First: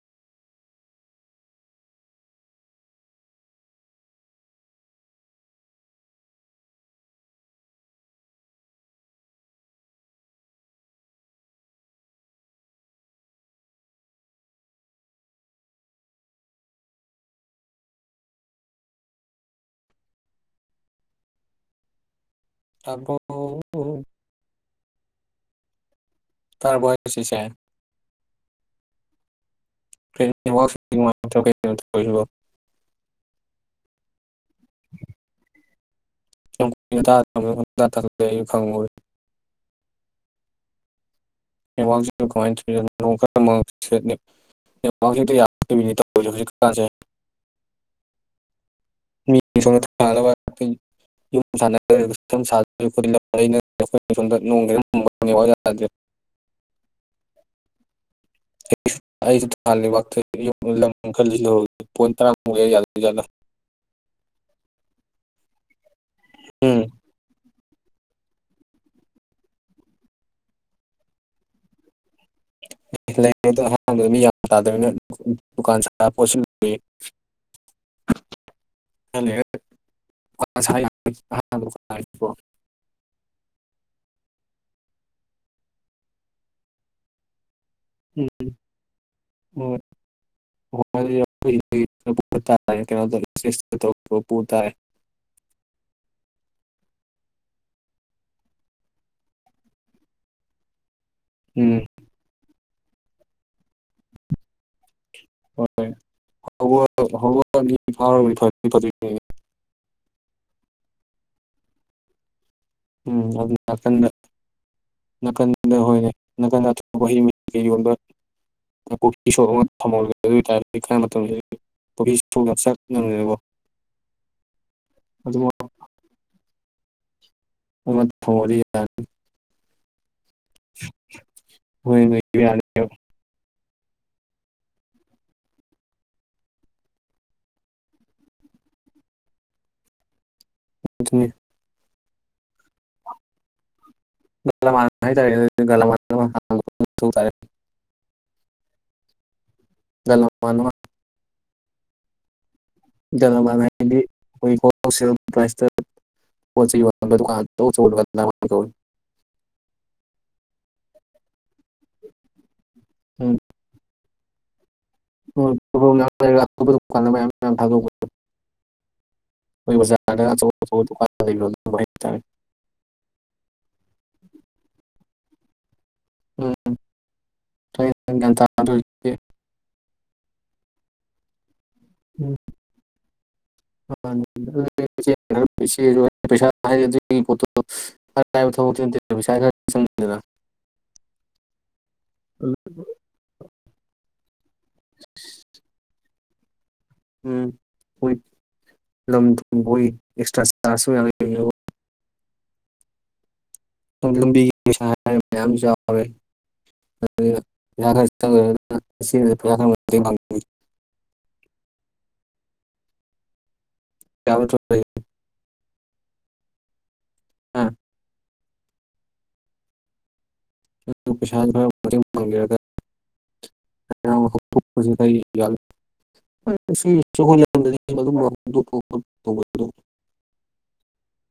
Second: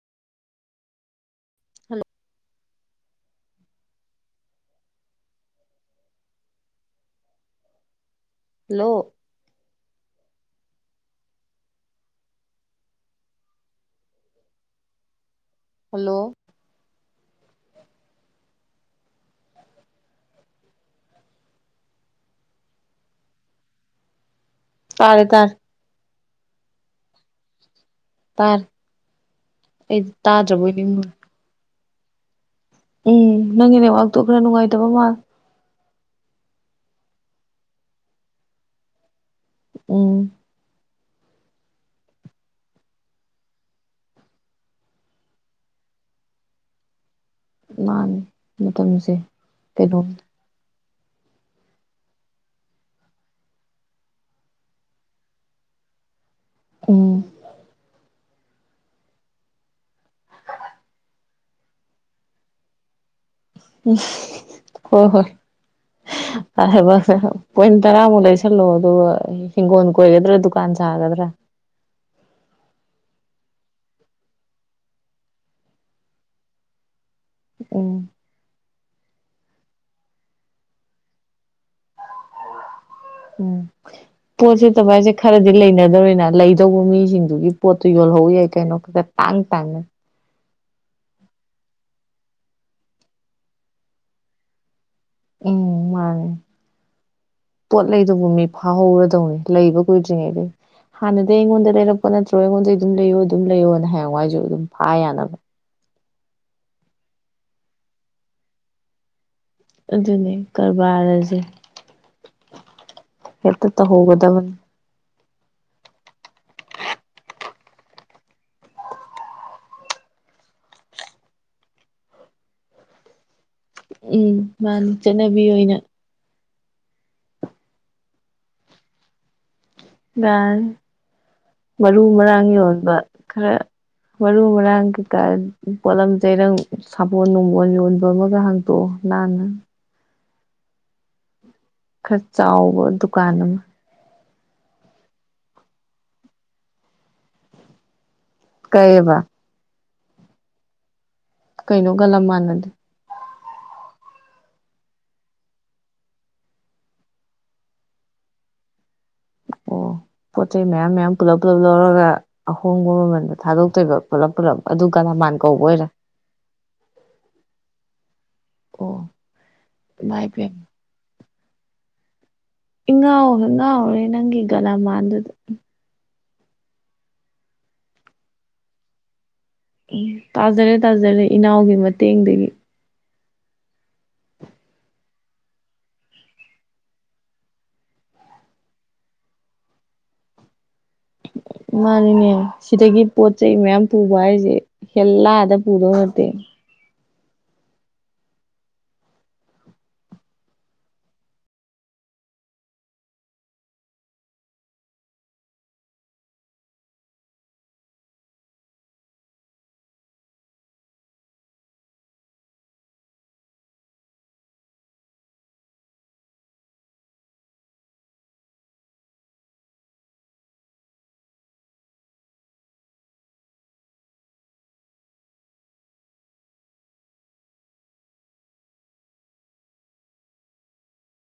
hello ꯂꯣ hello ꯇꯄ [unintelligible] ꯇꯥꯔꯦ ꯇꯥꯔꯦ ꯇ ꯣꯌꯁ ꯏꯁꯦ [unintelligible] ꯇꯔ ꯅꯤꯡꯉꯨꯔꯦ [unintelligible] ꯎꯝ ꯅꯪꯒꯤ ꯅꯕꯥꯛꯇꯣ ꯈꯔ ꯅꯨꯡꯉꯥꯏꯇꯕ ꯃꯥꯜ ꯇ ꯐꯪꯉ [unintelligible] ꯎꯝ ꯀꯃꯥꯏ [unintelligible] ꯌꯥꯗꯣꯏ ꯇ ꯍꯧꯖꯤꯛꯀꯥꯟꯦ [unintelligible] ꯃꯥꯅꯤ ꯃꯇꯝꯁꯦ ꯀꯩꯅꯣꯝ ꯃꯤꯂꯔ [unintelligible] [unintelligible] ꯎꯝ [unintelligible] [unintelligible] ꯍꯣꯏ ꯍꯣꯏ ꯎꯝ ꯍꯥꯏꯕꯁꯦ ꯄꯣꯏꯟ ꯇꯔꯥꯃꯨꯛ ꯂꯩꯁꯜꯂꯣ ꯑꯗꯨꯒ ꯍꯤꯡꯒꯣꯜ ꯀꯣꯏꯒꯗ꯭ꯔꯥ ꯗꯨꯀꯥꯟ ꯁꯥꯒꯗ꯭ꯔꯥ ꯂꯩꯗ ꯑꯍꯥꯟꯕꯗ ꯃꯤ ꯌꯥꯝ ꯇꯥꯗꯕꯅꯤꯅ ꯗꯨꯀꯥꯟ [unintelligible] ꯎꯝ [inaudible] ꯎꯝ ꯄꯣꯠꯁꯤꯠꯇꯕ ꯍꯥꯏꯁꯦ ꯈꯔꯗꯤ ꯂꯩꯅꯗꯧꯔꯤꯅ ꯂꯩꯗꯧꯕ ꯃꯤꯁꯤꯡꯗꯨꯒꯤ ꯄꯣꯠꯇꯨ ꯌꯣꯜꯍꯧ ꯌꯥꯏ ꯀꯩꯅꯣ ꯈꯔ ꯇꯥꯡ ꯇꯥꯡꯅ [inaudible] ꯎꯝ ꯃꯥꯅꯦ ꯄꯣꯠ ꯂꯩꯗꯧꯕ ꯃꯤ ꯐꯥꯍꯧꯔꯗꯧꯅꯤ ꯂꯩꯕ ꯀꯨꯏꯗ꯭ꯔꯤꯉꯩꯗꯒꯤ ꯍꯥꯟꯅꯗꯒꯤ ꯑꯩꯉꯣꯟꯗ ꯂꯩꯔꯛꯄ ꯅꯠꯇ꯭ꯔꯣ ꯑꯩꯉꯣꯟꯒꯤ ꯑꯗꯨꯝ ꯂꯩꯌꯣ ꯑꯗꯨꯝ ꯂꯩꯌꯣꯅ ꯍꯥꯏꯌꯦꯡꯋꯥꯏꯁꯨ ꯑꯗꯨꯝ ꯍꯥꯏ ꯌꯥꯅꯕ [inaudible] ꯑꯗꯨꯅꯦ ꯀꯔꯕꯥꯔꯁꯦ ꯎꯝ ꯑꯗꯨ ꯍꯦꯛꯇ ꯅꯥꯀꯟꯗ ꯇꯧꯍꯧꯒꯗꯕꯅꯤ ꯅꯥꯀꯟꯗ ꯍꯣꯏꯅꯦ ꯅꯥꯀꯟꯗ ꯑꯇꯣꯞꯄ ꯍꯩꯩ ꯌꯣꯟꯕ ꯀꯣꯐꯤ ꯁꯣꯞ ꯑꯃ ꯊꯝꯍꯜꯒꯦ ꯑꯗꯨ ꯑꯣꯏꯇꯥꯔꯗꯤ ꯈꯔ ꯃꯇꯝꯗ ꯀꯣꯐꯤ ꯁꯣꯞ ꯌꯥꯝ ꯆꯠꯅꯕꯅꯤꯅꯀꯣ ꯎꯝ ꯃꯥꯅꯤ ꯆꯠꯅꯕꯤ ꯑꯣꯏꯅ [inaudible] ꯌꯔꯅꯤ ꯍꯣꯏ ꯃꯔꯨ ꯂꯩꯕ ꯃꯔꯥꯡ ꯌꯣꯟꯕ ꯌꯥꯅꯦꯕ ꯈꯔ ꯃꯔꯨ ꯃꯔꯥꯡ ꯀꯩꯀꯥ ꯄꯣꯠꯂꯝ ꯆꯩꯔꯝ ꯁꯥꯄꯣꯟ ꯅꯨꯡꯕꯣꯟ ꯌꯣꯟꯕꯃꯒ ꯍꯥꯡꯗꯣꯛꯑꯣ ꯅꯥꯜꯅ ꯑꯗꯨꯅꯦ ꯈꯔ ꯆꯥꯎꯕ ꯗꯨꯀꯥꯟ ꯑꯃ [inaudible] ꯀꯩꯌꯦꯕ [inaudible] ꯀꯩꯅꯣꯒ ꯃꯥꯅꯗꯦ [inaudible] [inaudible] ꯑꯣ ꯄꯣꯠ ꯆꯩ ꯃꯌꯥꯝ ꯃꯌꯥꯝ ꯄꯨꯂꯞ ꯄꯨꯂꯞ ꯂꯧꯔꯒ ꯑꯍꯣꯡꯕ ꯃꯥꯃꯟꯗ ꯊꯥꯗꯣꯛꯇꯣꯏꯕ ꯄꯨꯂꯞ ꯄꯨꯂꯞ ꯑꯗꯨ ꯒꯂꯟ [inaudible] [inaudible] ꯑꯣ ꯑꯩꯈꯣꯏ ꯄꯦꯝꯃ [inaudible] ꯏꯉꯥꯎꯗ ꯉꯥꯎꯔꯦ ꯅꯪꯒꯤ ꯒꯂ ꯃꯥꯟꯗꯨꯗ ꯎꯝ ꯒ꯭ꯌꯥꯟ ꯇꯥꯗꯣꯏꯒꯦ [inaudible] ꯎ ꯇꯥꯖꯔꯦ ꯇꯥꯖꯔꯦ ꯏꯅꯥꯎꯒꯤ ꯃꯇꯦꯟ ꯎꯝ [unintelligible] [inaudible] ꯑꯔꯥꯏꯕ ꯊꯕꯛꯇꯤ ꯅꯠꯇꯦ ꯄꯩꯁꯥ ꯈꯔ ꯆꯪꯗꯨꯢꯕ ꯃꯥꯅꯤꯅꯦ ꯎꯝ ꯁꯤꯗꯒꯤ ꯄꯣꯠ ꯆꯩ ꯃꯌꯥꯝ ꯄꯨꯕ ꯍꯥꯏꯁꯦ ꯍꯦꯜꯂꯥꯗ ꯄꯨꯗꯧ ꯅꯠꯇꯦ [inaudible] ꯂꯝꯕꯤꯒꯤ ꯄꯩꯁꯁꯨ ꯍꯥꯏ ꯃꯌꯥꯝꯁꯨ ꯌꯥꯎꯋꯦ [inaudible] [inaudible] ꯑꯥ ꯄꯩꯁꯥꯗꯣ ꯈꯔ ꯃꯇꯦꯡ ꯄꯥꯡꯕꯤꯔꯒ inaudible [inaudible] inaudible [inaudible]